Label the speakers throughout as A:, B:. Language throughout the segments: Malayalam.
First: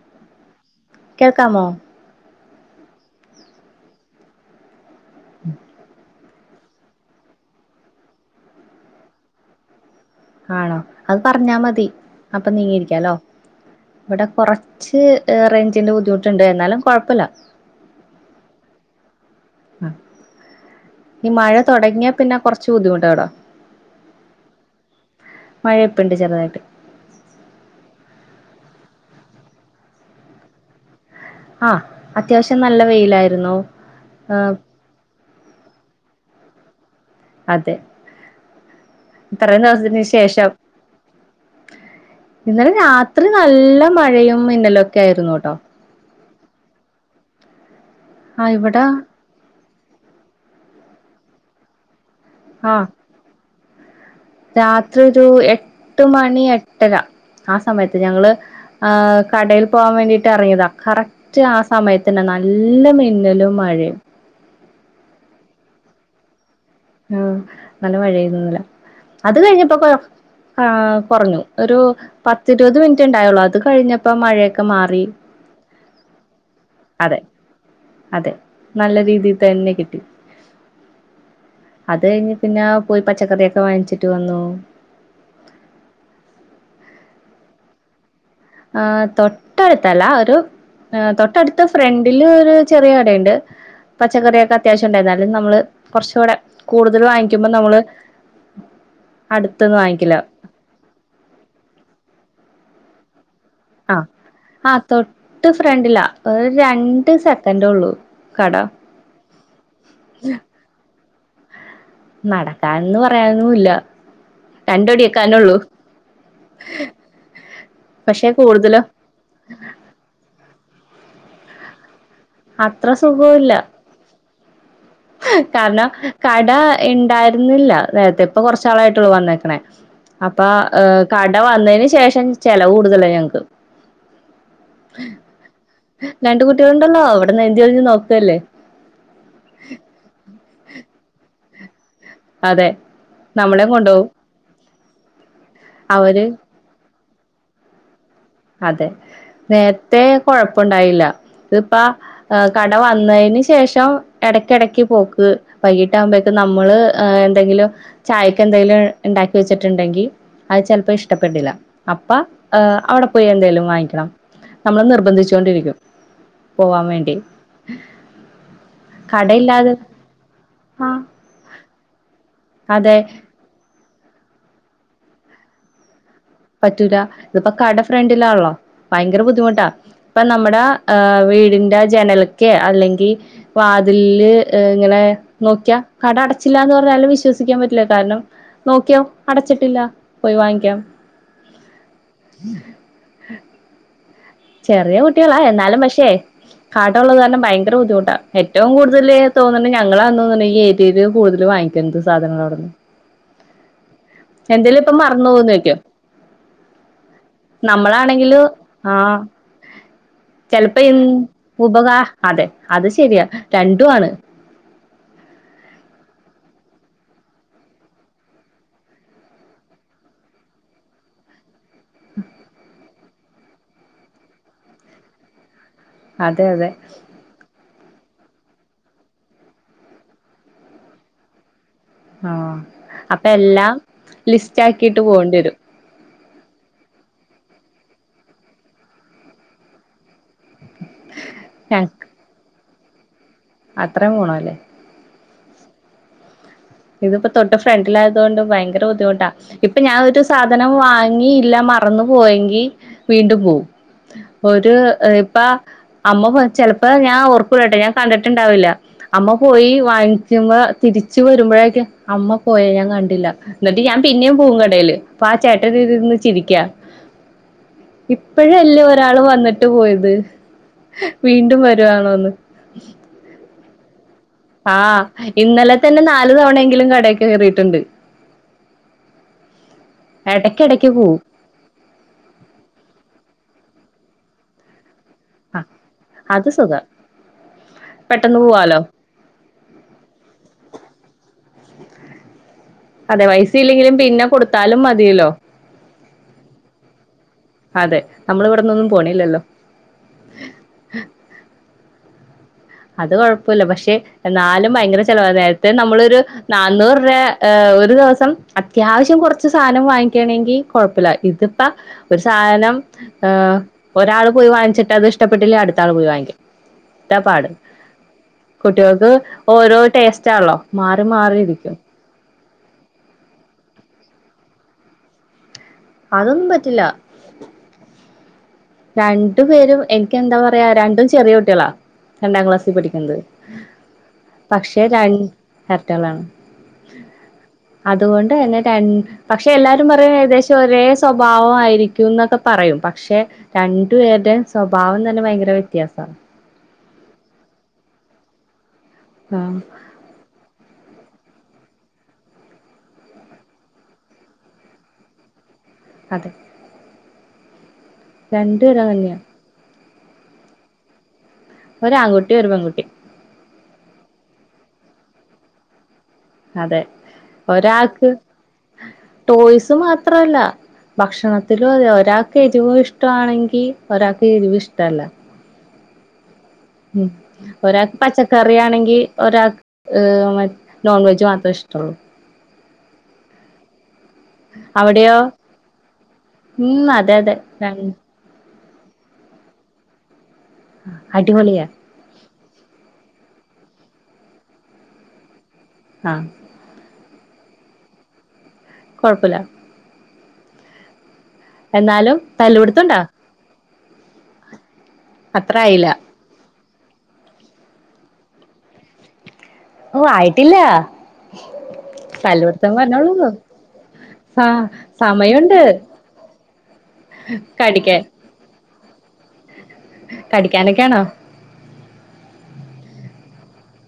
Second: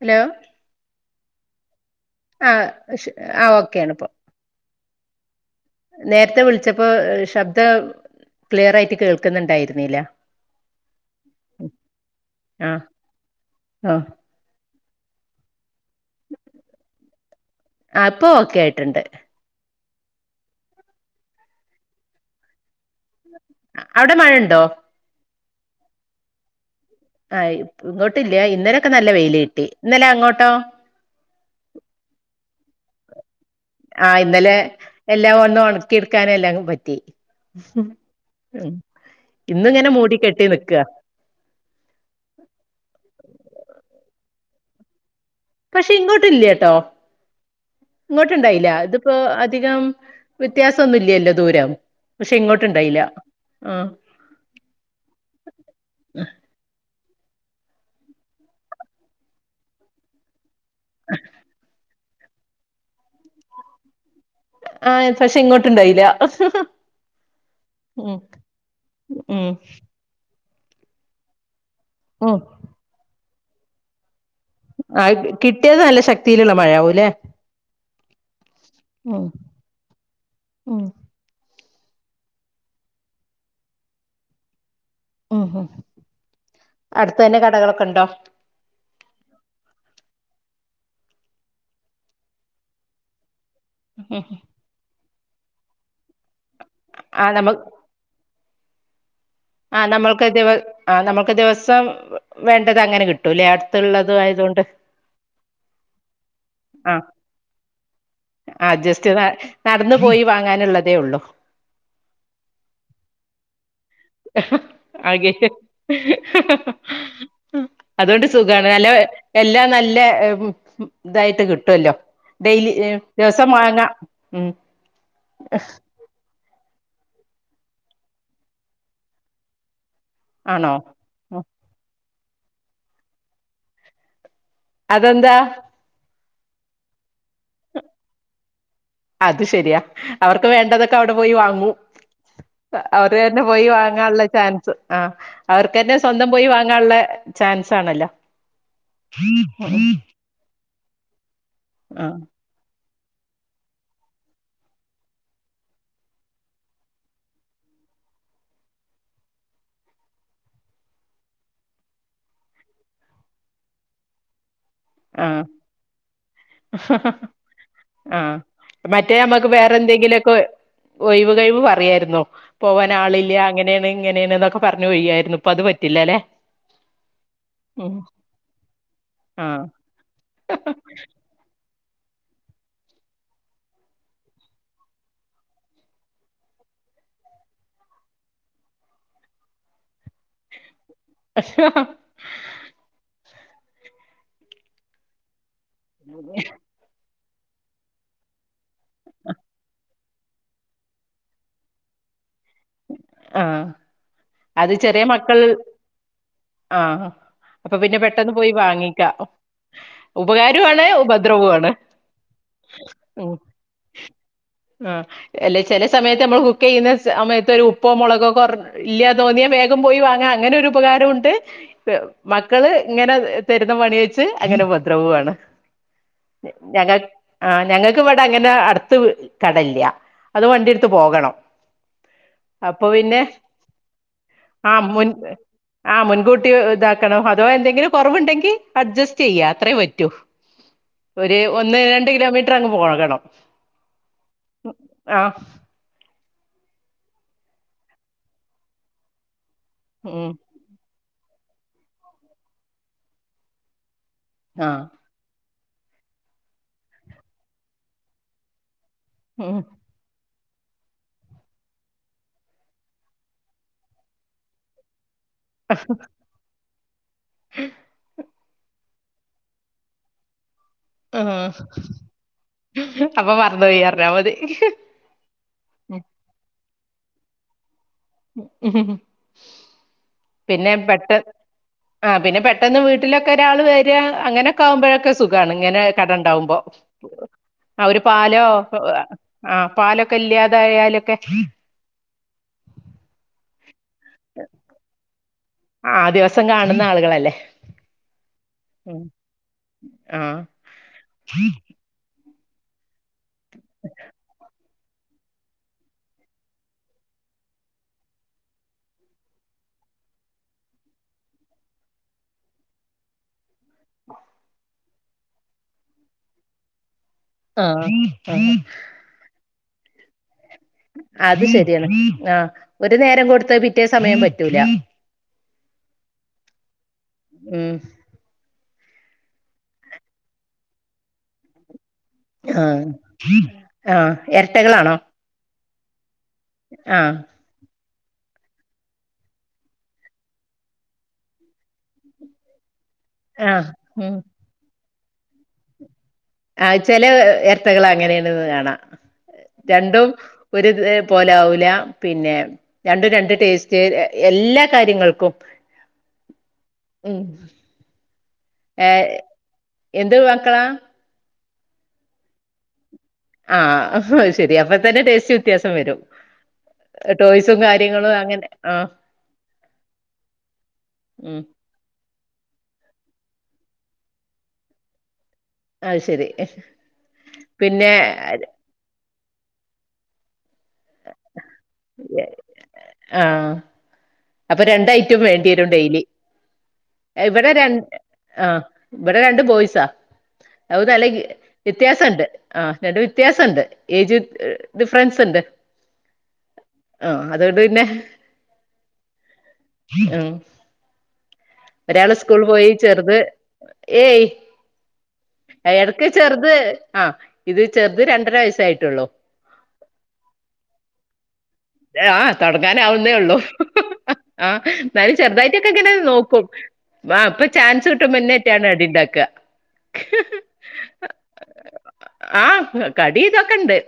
A: ഹലോ
B: കേൾക്കാമോ
A: ആഹ ആഹ ഓക്കെയ ആണിപ്പോ നേരത്തെ വിളിച്ചപ്പോ ശബ്ദം ക്ലിയർ ആയിട്ട് കേൾക്കുന്നുണ്ടായിരുന്നില്ല
B: ആണോ അത് പറഞ്ഞാ മതി അപ്പൊ
A: ആ
B: നീങ്ങിരിക്കാലോ
A: ആ
B: ഇവിടെ കൊറ കുച്ച് റേഞ്ന്റെ ബുദ്ധിമുട്ടുണ്ട് എന്നാലും കുഴപ്പമില്ല
A: ആഹ ഇപ്പൊ ഓക്കെ ആയിട്ടുണ്ട്
B: ഈ മഴ തുടങ്ങിയാ പിന്നെ കുറച്ച് ബുദ്ധിമുട്ടാ ഇവിടാ
A: അവിടെ മഴണ്ടോ
B: മഴൊപ്പണ്ട് ചെറുതായിട്ട്
A: ആഹ ഇങ്ങോട്ടില്ല ഇന്നലെൊക്കെ നല്ല വെയിൽ കിട്ടി ഇന്നലാ അങ്ങോട്ടോ
B: ആഹ അത്യാവശ്യം നല്ല വെയിലായിരുന്നു
A: ആഹ
B: ആഹ്
A: ഇന്നലെ എല്ലാം ഒന്നും ഉണക്കി എടുക്കാനെ എല്ലാം പറ്റി
B: അതെ
A: മ്
B: ഇത്രയും
A: ഇന്നും ഇങ്ങനെ
B: ദിവസത്തിന്
A: മൂടി കെട്ടി
B: ശേഷം
A: നിക്ക
B: ഇന്നലെ രാത്രി നല്ല മഴയും മിന്നലുംഒക്കെ ആയിരുന്നു കേട്ടോ
A: പക്ഷെ ഇങ്ങോടില്ല കേട്ടോ
B: ആഹ്
A: ഇങ്ങോട്ടുണ്ടായില്ല
B: ഇവിടെ
A: ഇതിപ്പോ അധികം വ്യത്യാസംന്നുംല്ലല്ലോ ദൂരം പക്ഷെ
B: ആഹ്
A: ഇങ്ങോട്ട്ഉണ്ടായില്ല ആഹ
B: രാത്രി ഒരു എട്ട് മണി എട്ടര ആ സമയത്ത് ഞങ്ങള് കടൽ പോകാൻ വേണ്ടിയിട്ട് ഇറങ്ങിയതാണ് കറക്റ്റ് ആ സമയത്ത്ന്നെ നല്ല മിന്നലും മഴയും
A: ആഹ് പക്ഷെ ഇങ്ങോട്ട ഇണ്ടായില്ല
B: ആഹ നല്ല മഴയിന്നല്ല അത്
A: ഉം
B: കഴിഞ്ഞപ്പോ കൊ ആഹ കുറഞ്ഞു ഒരു
A: ഉം
B: പത്തി ഇരുപത് മിനിറ്റ് ഉണ്ടായുള്ളൂ അത് കഴിഞ്ഞപ്പോ മഴയൊക്കെ മാറി
A: ആഹ കിട്ടിയത് നല്ല ശക്തിയിലുള്ള മഴ ആകൂല്ലെ
B: അതെ അതെ നല്ല രീതിയിൽ തന്നെ കിട്ടി
A: [unintelligible]
B: അത് കഴിഞ്ഞ് പിന്നെ പോയി പച്ചക്കറിയൊക്കെ വാങ്ങിച്ചിട്ട് വന്നു
A: ഉം ഹം അടുത് തന്നെ കടകളൊക്കെ ഉണ്ടോ
B: ആഹ തൊട്ടടുത്തല്ല ഒരു ആഹ തൊട്ടടുത് ഫ്രണ്ടില് ഒരു ചെറിയ കടഉണ്ട് പച്ചക്കറിയൊക്കെ അത്യാവശ്യം ഉണ്ടായി എന്നാലും നമ്മള് കുറച്ചുകൂടെ കൂടുതൽ
A: ആ നമ്മ
B: വാങ്ങിക്കുമ്പോൾ നമ്മള് അടുത്ത്ന്ന്
A: ആഹ
B: വാങ്ങിക്കില്ല
A: നമ്മൾക്ക് ദിവ ആഹ നമ്മൾക്ക് ദിവസം വേണ്ടത് അങ്ങനെ കിട്ടൂല്ലേ
B: ആഹ
A: അടുത്തുള്ളത് ആയതുകൊണ്ട്
B: ആ തൊട്ട് ഫ്രണ്ടില്ല ഒരു രണ്ട് സെക്കൻഡ ഉള്ളു കട
A: അ ജസ്റ്റ്താ നടന് പോയി വാങ്ങാനുള്ളതേ ഉള്ളൂ
B: നടക്കാൻന്ന് പറയാനുമില്ല
A: ആകെ അതുകൊണ്ട്
B: പക്ഷെ
A: സുഖണ്
B: കൂടുതലും
A: നല്ല എല്ലാം നല്ല ഇതായിട്ട് കിട്ടുല്ലോ ഡെയിലി
B: അത്ര
A: ദിവസം
B: സുഖവുല്ല
A: വാങ്ങാം ഉം
B: കാരണം കട ഇണ്ടായിരുന്നില്ല നേരത്തെ ഇപ്പൊ കൊറച്ചാളായിട്ടുള്ളൂ വന്നേക്കണേ അപ്പൊ
A: ആണോ
B: ഏർ കട വന്നതിന് ശേഷം ചെലവ് കൂടുതല ഞങ്ങക്ക്
A: അതന്താ
B: രണ്ട് കുട്ടികളുണ്ടല്ലോ അവിടന്ന് എന്തി കഴിഞ്ഞ് നോക്കല്ലേ
A: അത് ശരിയാ അവർക്ക് വേണ്ടതൊക്കെ അവിടെ പോയി വാങ്ങൂ
B: അതെ
A: അവർ തന്നെ
B: നമ്മളെ
A: പോയി
B: കൊണ്ടോവും
A: വാങ്ങാനുള്ള ചാൻസ് ആ അവർക്ക് തന്നെ
B: അവര്
A: സ്വന്തം പോയി വാ ങ്ങള്ള ചാൻസ് ആണല്ലോ
B: അതെ നേരത്തെ കൊഴപ്പണ്ടായില്ല ഇതിപ്പ ആ കട വന്നേന് ശേഷം എടക്കെടക്ക് പോക്ക് വൈകീട്ടാകുമ്പോക്കും നമ്മള് എന്തെങ്കിലും ചായക്കെന്തെങ്കിലും ണ്ടാക്കി വെച്ചിട്ടുണ്ടെങ്കി അത് ചെൽപ്പോ ഇഷ്ടപ്പെടില്ല അപ്പ അവിടെ പോയി എന്തേലും വാങ്ങിക്കണം നമ്മൾ
A: ആ
B: നിർബന്ധിച്ചോണ്ടിരിക്കും പോവാൻ വേണ്ടി
A: ആ മറ്റേ അമ്മക്ക് വേറെ
B: കടയില്ലാതെ
A: എന്തെങ്കിലുക്കെ
B: ആഹ്
A: ഒഴിവ് കഴിവ് പറയായിരുന്നു പോവാൻ
B: അതെ
A: ആളില്ല ഇങ്ങനേണ് ഇങ്ങനെണ് ന്നോക്കെ പറഞ്ഞ് ഒയ്യായിരുന്നു പ്പൊത് പറ്റില്ല ല്ലെ
B: പറ്റൂല ഇതിപ്പോ കട ഫ്രണ്ടിലാള്ളോ ഭയങ്കര
A: ആ
B: ബുദ്ധിമുട്ടാ ഇപ്പൊ നമ്മുടെ ആ വീടിന്റെ ജനൽക്കെ അല്ലെങ്കി വാതിൽല് ഇങ്ങനെ നോക്ക്യാ കട അടച്ചില്ലന്ന് പറഞ്ഞാലും വിശ്വസിക്കാൻ പറ്റില്ല കാരണം നോക്കിയോ അടച്ചിട്ടില്ല പോയി വാങ്ങിക്കാം
A: [unintelligible]
B: ചെറിയ കുട്ട്യാളാ എന്നാലും പക്ഷേ കടള്ളത് കാരണം ഭയങ്കര ബുദ്ധിമുട്ടാ ഏറ്റവും കൂട്തല് തോന്നണ് ഞങ്ങളാന്ന് തോന്നണ് ഈഏര്യേല് കൂടുതല് വാങ്ങിക്ക എന്ത് സാധനങ്ങളാവടന്ന്
A: ആ അത്
B: എന്തേലും ഇപ്പ
A: ചെറിയ
B: മറന്നു
A: മക്കൾ
B: പോവന്ന് വെക്ക്യാ
A: ആ അപ്പൊ പിന്നെ പെട്ടെന്ന്
B: നമ്മളാണെങ്കില്
A: പോയി
B: ആ
A: വാങ്ങിക്കാം
B: ചെൽപ്പോ
A: ഉപകാരമാണ്
B: എൻ
A: ഉപദ്രവമാണ്
B: ഉപകാ അതെ അത് ശെരിയാ
A: ഉം
B: രണ്ടും ആണ്
A: ആഹ് എല്ലേ ചെല സമയത്ത് നമ്മള് കുക്കെയ്യുന്ന സമയത്ത് ഒരു ഉപ്പൊ മുളകൊ കുറ ഇല്ല്യാ തോന്ന്യാ വേഗം പോയി വാങ്ങാ അങ്ങനെ ഒരു ഉപകാരുംണ്ട് മക്കള് ഇങ്ങനെ തെരുന്ന പണി വെച്ച് അങ്ങനെ ഉപദ്രവൊണ്
B: അതെ അതെ
A: ഞങ്ങ ആ ഞങ്ങൾക്കിവടെ അങ്ങനെ അടുത്ത് കടല്ല്യാ അത് വണ്ടിട്ത്ത് പോകണം
B: ആ
A: അപ്പൊ പിന്നെ
B: അപ്പെല്ലാം ലിസ്റ്റാക്കിട്ട് പോണ്ടേരും
A: ആ മുൻകൂട്ടി ഇതാക്കണം അധവാ എന്തെങ്കിലും കുറവുണ്ടെങ്കി അഡ്ജസ്റ്റ് ചെയ്യാ അത്രേ പറ്റൂ ഒര് ഒന്ന് രണ്ട് കിലോമീറ്റർ അങ്ങ് പോകണം
B: അത്രേം പോണല്ലേ
A: ആഹ്
B: ഇതിപ്പോ തൊട്ട് ഫ്രണ്ടിലായതോണ്ട് ഭയങ്കര ബുദ്ധിമുട്ടാ ഇപ്പൊ ഞാൻ ഒരു
A: ഉം
B: സാധന നം വാങ്ങിയില്ല മറന്നു പോയെങ്കി വീണ്ടും പോവും ഒരു
A: ആഹ്
B: ഇപ്പ അമ്മ ചെൽപ്പോ ഞാൻ ഓർക്കൂലട്ടോ ഞാൻ കണ്ടിട്ടുണ്ടാവില്ല അമ്മ
A: ഉം
B: പോയി വാങ്ങ തിരിച്ചു വരുമ്പോഴേക്കും അമ്മ പോയ ഞാൻ കണ്ടില്ല എന്നിട്ട് ഞാൻ പിന്നെം പോവും കടേല് അപ്പൊ ആ ചേട്ടനിരീന്ന് ചിരിക്ക്യാ ഇപ്പോഴല്ലേ ഒരാള് വന്നിട്ട് പോയത്
A: ആ
B: വീണ്ടും വരുവാണോന്ന്
A: അപ്പൊ മറന്നുപോയിറഞ്ഞാ മതി
B: ആ ഇന്നലെ തന്നെ നാലു തവണയെങ്കിലും കടകേറിട്ടുണ്ട്
A: പിന്നെ
B: ഇടയ്ക്കിടയ്ക്ക്
A: പെട്ട
B: പോവും
A: ആഹ് പിന്നെ പെട്ടെന്ന് വീട്ടിലൊക്കെ ഒരാള് വേരാ അങ്ങനെ ക്കവുംമ്പോഴൊക്കെ സുഖാണ് ഇങ്ങനെ
B: അത്
A: കടണ്ടാവുമ്പോ
B: സുഖം
A: അവര്
B: പെട്ടെന്ന്
A: പാലോ
B: പോവാലോ
A: ക്കൊ ആഹ് പാലൊക്കെ ഇല്ല്യാതായാലൊക്കെ
B: അതെ പൈസല്ലെങ്കിലും പിന്നെ കൊടുത്താലും മതിയല്ലോ
A: ആഹ് ദിവസം കാണുന്ന ആളുകളല്ലേ
B: അതെ നമ്മളിവടന്നൊന്നും പോണില്ലല്ലോ
A: ആഹ്
B: അത് കുഴപ്പല്ല പക്ഷെ എന്നാലും ഭയങ്കര ചെലവാ നേരത്തെ നമ്മളൊരു നന്നൂറ് രൂപ ഒരു ദിവസം അത്യാവശ്യം കുറച്ച് സാധനം വാങ്ങിക്കയാണെങ്കിൽ കൊഴപ്പല്ലാ ഇതിപ്പ ഒരു സാധനം ഏഹ് ഒരാള് പോയി വാങ്ങിച്ചിട്ട് അത് ഇഷ്ടപ്പെട്ടില്ലേ അടുത്ത ആള് പോയി വാങ്ങിക്കും. ഇതാ പാട്
A: ആഹ്
B: കുട്ടികൾക്ക് ഓരോ ടേസ്റ്റ് ആണല്ലോ. മാറി
A: അത്
B: മാറിയിരിക്കും
A: ശരിയാണ്. ആഹ് ഒരു നേരം കൊടുത്തത് പിറ്റേ സമയം പറ്റൂല.
B: അതൊന്നും പറ്റില്ല.
A: ഉം
B: രണ്ടു പേരും എനിക്ക് എന്താ പറയാ. രണ്ടും ചെറിയ കുട്ടികളാ. രണ്ടാം
A: ആ
B: ക്ലാസിൽ പഠിക്കുന്നത്.
A: ആ
B: പക്ഷെ
A: എരട്ടകളാണോ
B: രണ്ട് ഇരട്ടകളാണ്.
A: ആ
B: അതുകൊണ്ട് തന്നെ രണ്ട് പക്ഷെ എല്ലാവരും പറയും ഏകദേശം ഒരേ സ്വഭാവം ആയിരിക്കും ന്നൊക്കെ പറയും. പക്ഷെ
A: ആ
B: രണ്ടു
A: ഉം
B: പേരുടെയും സ്വഭാവം തന്നെ ഭയങ്കര വ്യത്യാസാ.
A: ആഹ് ചെല ഇരട്ടകള് അങ്ങനെയാണെന്ന് കാണാം.
B: ആഹ്
A: രണ്ടും ഒരു ഇതേ പോലെ ആവൂല. പിന്നെ രണ്ടും രണ്ട് ടേസ്റ്റ്. എല്ലാ കാര്യങ്ങൾക്കും.
B: അതെ
A: ഉം
B: രണ്ടുപേരും
A: ഏഹ്
B: അങ്ങനെയാ
A: എന്ത് മക്കളാ?
B: ഒരു ആൺകുട്ടീം. ഒരു പെൺകുട്ടീം.
A: ആഹ്. ആഹ് അതുശരി. അപ്പൊ തന്നെ ടേസ്റ്റ് വ്യത്യാസം വരും.
B: അതെ
A: ടോയ്സും
B: ഒരാക്ക്
A: കാര്യങ്ങളും അങ്ങനെ ആഹ്
B: ടോയ്സ് മാത്രല്ല.
A: ഉം
B: ഭക്ഷണത്തിലും അതെ ഒരാൾക്ക് എരിവ് ഇഷ്ടമാണെങ്കി ഒരാൾക്ക് എരിവ് ഇഷ്ടമല്ല.
A: അതു ശരി.
B: ഉം
A: പിന്നെ
B: ഒരാക്ക് പച്ചക്കറിയാണെങ്കി ഒരാൾ ഏഹ് മ നോൺ വെജ് മാത്രം ഇഷ്ടൊള്ളൂ.
A: ആഹ് അപ്പൊ രണ്ട്
B: അവിടെയോ
A: ഐറ്റം വേണ്ടി വരും ഡെയിലി.
B: ഉം അതെ അതെ
A: ഇവിടെ രണ്ട് ആഹ് ഇവിടെ രണ്ട് ബോയിസാ. അത് തല കീ
B: അടിപൊളിയാ
A: വ്യത്യാ സണ്ട്. ആഹ് രണ്ട് വ്യത്യാസണ്ട് ഏജ് ഡിഫറൻസ് ണ്ട്.
B: ആഹ്.
A: ആഹ് അതുകൊണ്ട് പിന്നെ
B: കൊഴപ്പല്ല.
A: ഉം ഒരാള്
B: എന്നാലും
A: സ്കൂൾ പോയി.
B: തല്ലുപിടുത്തണ്ടാ
A: ചെറുത് ഏയ്
B: അത്ര ആയില്ല
A: ഇടയ്ക്ക് ചെറുത് ആഹ് ഇത് ചെറുത് രണ്ടര വയസ്സായിട്ടുള്ളു.
B: ഓ ആയിട്ടില്ല
A: ആഹ്
B: തല്ലുപിടുത്തം പറഞ്ഞോളൂ
A: തുടങ്ങാനാവുന്നേ ഉള്ളൂ.
B: ആ
A: ആഹ് ന്നാലും
B: സമയുണ്ട്
A: ചെറുതായിട്ടൊക്കെ ഇങ്ങനെ നോക്കും. ആഹ് ഇപ്പൊ ചാൻസ്
B: കടിക്കാൻ
A: കിട്ടുംബ ന്നെ ട്ടിയാണ് അടിണ്ടാക്കാ.
B: കടിക്കാനൊക്കെയാണോ?
A: ആഹ് കടി ഇതൊക്കെ ഇണ്ട്.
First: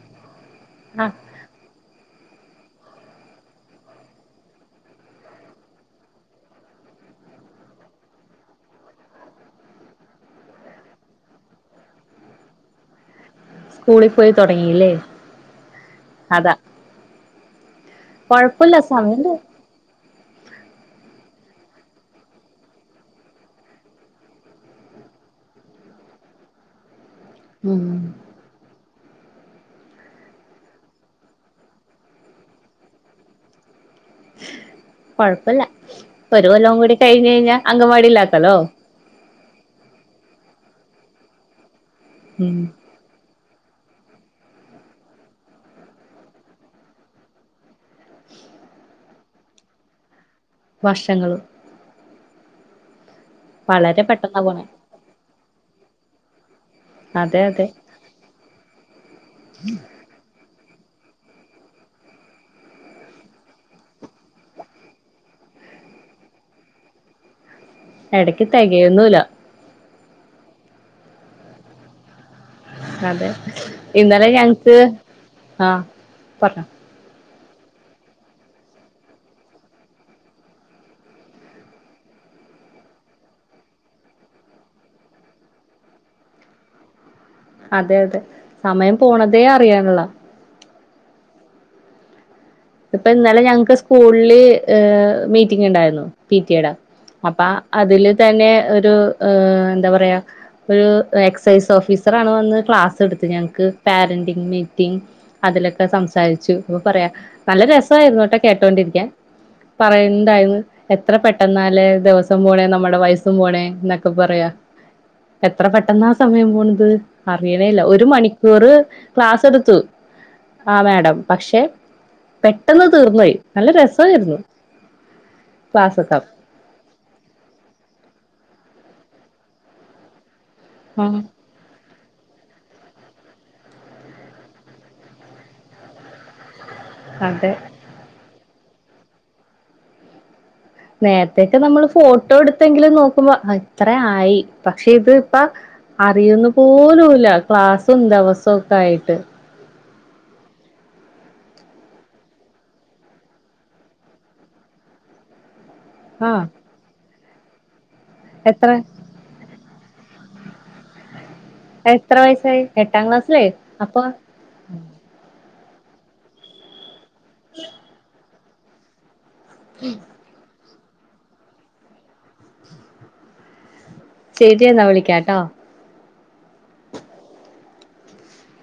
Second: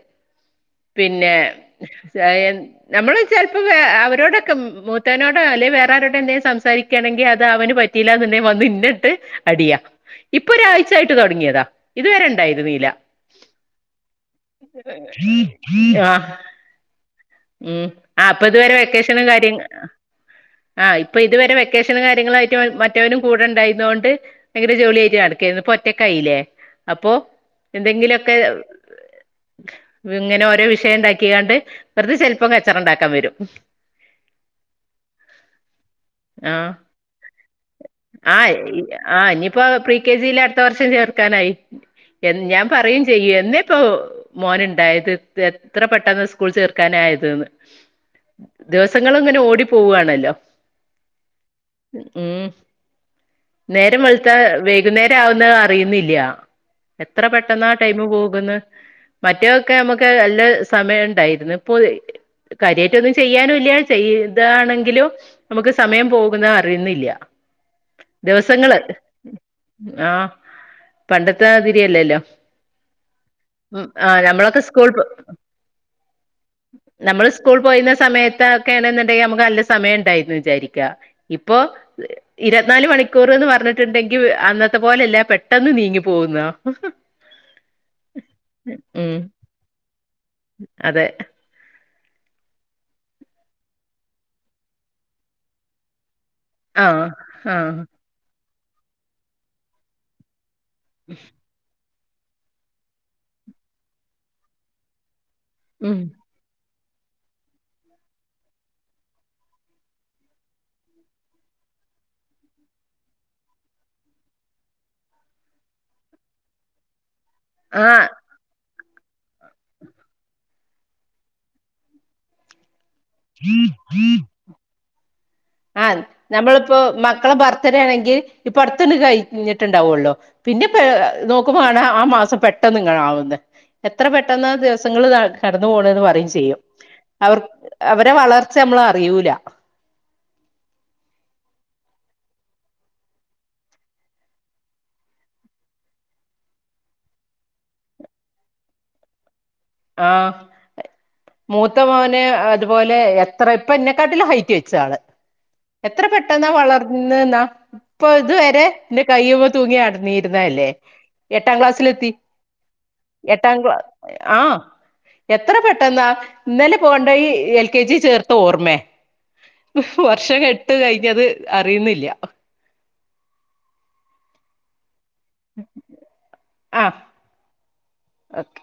B: ആ
A: പിന്നെ ശയൻ ഞമ്മള് ചെലപ്പോ വേ അവരോടൊക്കെ മൂത്തവനോടോ അല്ലെ വേറെ ആരോടെന്തേലും സംസാരിക്കുകയാണെങ്കിൽ അത് അവന് പ റ്റിലാന്നുണ്ടെങ്കി വന്ന് എന്നെട്ട് അടിയാ. ഇപ്പൊ ഒരാഴ്ച യായിട്ട് തുടങ്ങിയതാ. ഇതുവരെ ഉണ്ടായിരുന്നീല.
B: സ്കൂളിൽ പോയി തുടങ്ങില്ലേ
A: ആ
B: അതാ
A: ഉം ആഹ് അപ്പൊ ഇതുവരെ
B: കൊഴപ്പല്ല
A: വെക്കേഷനും
B: സമയണ്ട്
A: കാര്യങ്ങ ആഹ് ഇപ്പൊ ഇതുവരെ വെക്കേഷനും കാര്യങ്ങളും ആയിട്ട് മറ്റവനും കൂടെ ഉണ്ടായിരുന്നതുകൊണ്ട് ഭയങ്കര ജോളി ആയിട്ട് നടക്കായിരുന്നു. ഇപ്പൊ ഒറ്റക്കായിലേ. അപ്പൊ
B: ഉം
A: എന്തെങ്കിലു ഒക്കെ ഇങ്ങനെ ഓരോ വിഷയം ഉണ്ടാക്കിയാണ്ട് വെറുതെ ചെലപ്പം കച്ചറ ഉണ്ടാക്കാൻ വരും.
B: കൊഴപ്പല്ല. ഒരു
A: ആ
B: കൊല്ലവും കൂടി കഴിഞ്ഞു കഴിഞ്ഞാ അംഗൻവാടിയിൽ ആക്കലോ.
A: ആഹ് ഇനിയിപ്പോ പ്രീ കെ ജിയിൽ അടുത്ത വർഷം ചേർക്കാനായി. എൻ
B: ഉം
A: ഞാൻ പറയേം ചെയ്യും എന്നെ ഇപ്പൊ മോൻ ഉണ്ടായത് എത്ര പെട്ടെന്നാ സ്കൂൾ ചേർ ക്കാനായതെന്ന് ദിവസങ്ങള് ഇങ്ങനെ ഓടി പോവാണല്ലോ.
B: വർഷങ്ങള്
A: ഉം നേരം
B: വളരെ
A: വെളുത്ത
B: പെട്ടെന്നാ പോണെ
A: വൈകുന്നേരം ആവുന്ന അറിയുന്നില്ല എത്ര
B: അതെ
A: പെട്ടെന്ന
B: അതെ
A: ആ ടൈമ് പോകുന്നു മറ്റേൊക്കെ നമുക്ക് നല്ല സമയ ഉണ്ടായിരുന്നു അ കരിയമായിട്ട ഒന്നും ചെയ്യാനുംല്ല ചെയ്താണെങ്കിലും നമുക്ക് സമയം പോകുന്ന അറിയുന്നില്ല
B: എടക്ക്
A: ദിവസങ്ങള്
B: തെകയൊന്നുല്ല
A: ആ പണ്ടത്തെതാതിരിയല്ലേല്ലോ
B: അതെ
A: ഉം
B: എന്നലെ ഞങ്ങക്ക്
A: സ്കൂൾ
B: ആഹ പറഞ്ഞോ
A: നമ്മൾ സ്കൂൾ പോയിന്ന സമയത്തൊക്കെയ ആണെന്നുണ്ടെങ്കിൽ നമുക്ക് നല്ല സമയം ഉണ്ടായിരുന്നു വിചാരിക്ക ഇപ്പൊ ഇരുപത്തിനാല് മണിക്കൂർന്ന് പറഞ്ഞിട്ടുണ്ടെങ്കി അന്നത്തെ പോലെല്ല പെട്ടെന്ന് നീങ്ങി പോകുന്നോ
B: അതെ അതെ സമയം പോണതേ അറിയാണില്ല
A: അതെ
B: ഇപ്പ ഇന്നലെ ഞങ്ങൾക്ക് സ്കൂളില് മീറ്റിംഗ് ഉണ്ടായിരുന്നു പിറ്റടാ
A: ആഹ്
B: അപ്പൊ
A: ആഹ്
B: അതില് തന്നെ ഒരു എന്താ പറയാ ഒരു എക്സൈസ് ഓഫീസറ ആണ് വന്ന് ക്ലാസ് എടുത്ത് ഞങ്ങക്ക് പാരന്റങ് മീറ്റിംഗ് അതിലൊക്കെ
A: ഉം
B: സംസാരിച്ചു അപ്പൊ പറയാ നല്ല രസമായിരുട്ടോ കേട്ടോണ്ടിരിക്കൻ പറയണ്ടാരുന്ന് എത്ര പെട്ടെന്നാല്ലേ ദിവസം പോണെ നമ്മുടെ വയസ്സും പോണെ എന്നൊക്കെ പറയാ എത്ര പെട്ടെന്നാ സമയം പോണത് അറിയണേല്ല ഒരു
A: ആഹ്
B: മണിക്കൂറ് ക്ലാസ് എടുത്തു ആ മാഡം പക്ഷെ പെട്ടെന്ന് തീർന്നോയി നല്ല രസമായിരുന്നു
A: ആഹ്
B: ക്ലാസ്സൊക്കാവും
A: നമ്മളിപ്പോ മക്കളെ ബർത്ത്ഡേ ആണെങ്കിൽ ഇപ്പ അടുത്തണ്ട് കഴിഞ്ഞിട്ടുണ്ടാവല്ലോ പിന്നെ പ
B: ഉം
A: നോക്കുമ്പോആണ് ആ മാസം പെട്ടെന്ന് ഇങ്ങ ആവുന്നത് എത്ര പെട്ടെന്ന് ദിവസങ്ങള് കടന്നു പോകണ എന്ന് പറയും ചെയ്യും അവർ
B: അതെ
A: അവരെ വളർച്ച നമ്മള അറിയൂല
B: നേരത്തക്കെ നമ്മൾ ഫോട്ടോ എടുത്തെങ്കിലും നോക്കുമ്പോ ഇത്ര ആയി പക്ഷെ ഇത് ഇപ്പ അറിയുന്ന പോലുംല്ല ക്ലാസ്സും ദിവസവും ഒക്കെ ആയിട്ട്
A: ആ മൂത്ത മോന് അതുപോലെ എത്ര ഇപ്പ എന്നെക്കാട്ടില ഹൈറ്റ് വെച്ചതാണ് എത്ര
B: ആഹ്
A: പെട്ടെന്നാ വളർന്നന്നാ ഇപ്പൊ ഇതുവരെ
B: എത്ര
A: കയ്യുമെതൂങ്ങി നടന്നിരുന്ന തല്ലേ എട്ടാം ക്ലാസ്സിലെത്തി
B: എത്ര വയസ്സായി എട്ടാം ക്ലാസ്സിലേ
A: എട്ടാം ക്ലാ
B: അപ്പൊ
A: ആ എത്ര പെട്ടെന്നാ ഇന്നലെ കോണ്ടായി എൽ കെ ജി ചേർത്ത ഓർമ വർശമെട്ട് കഴിഞ്ഞ അത് അറിയുന്നില്ല
B: ശരിയെന്നാ വിളിക്കാട്ടോ
A: ആ ഓക്കെ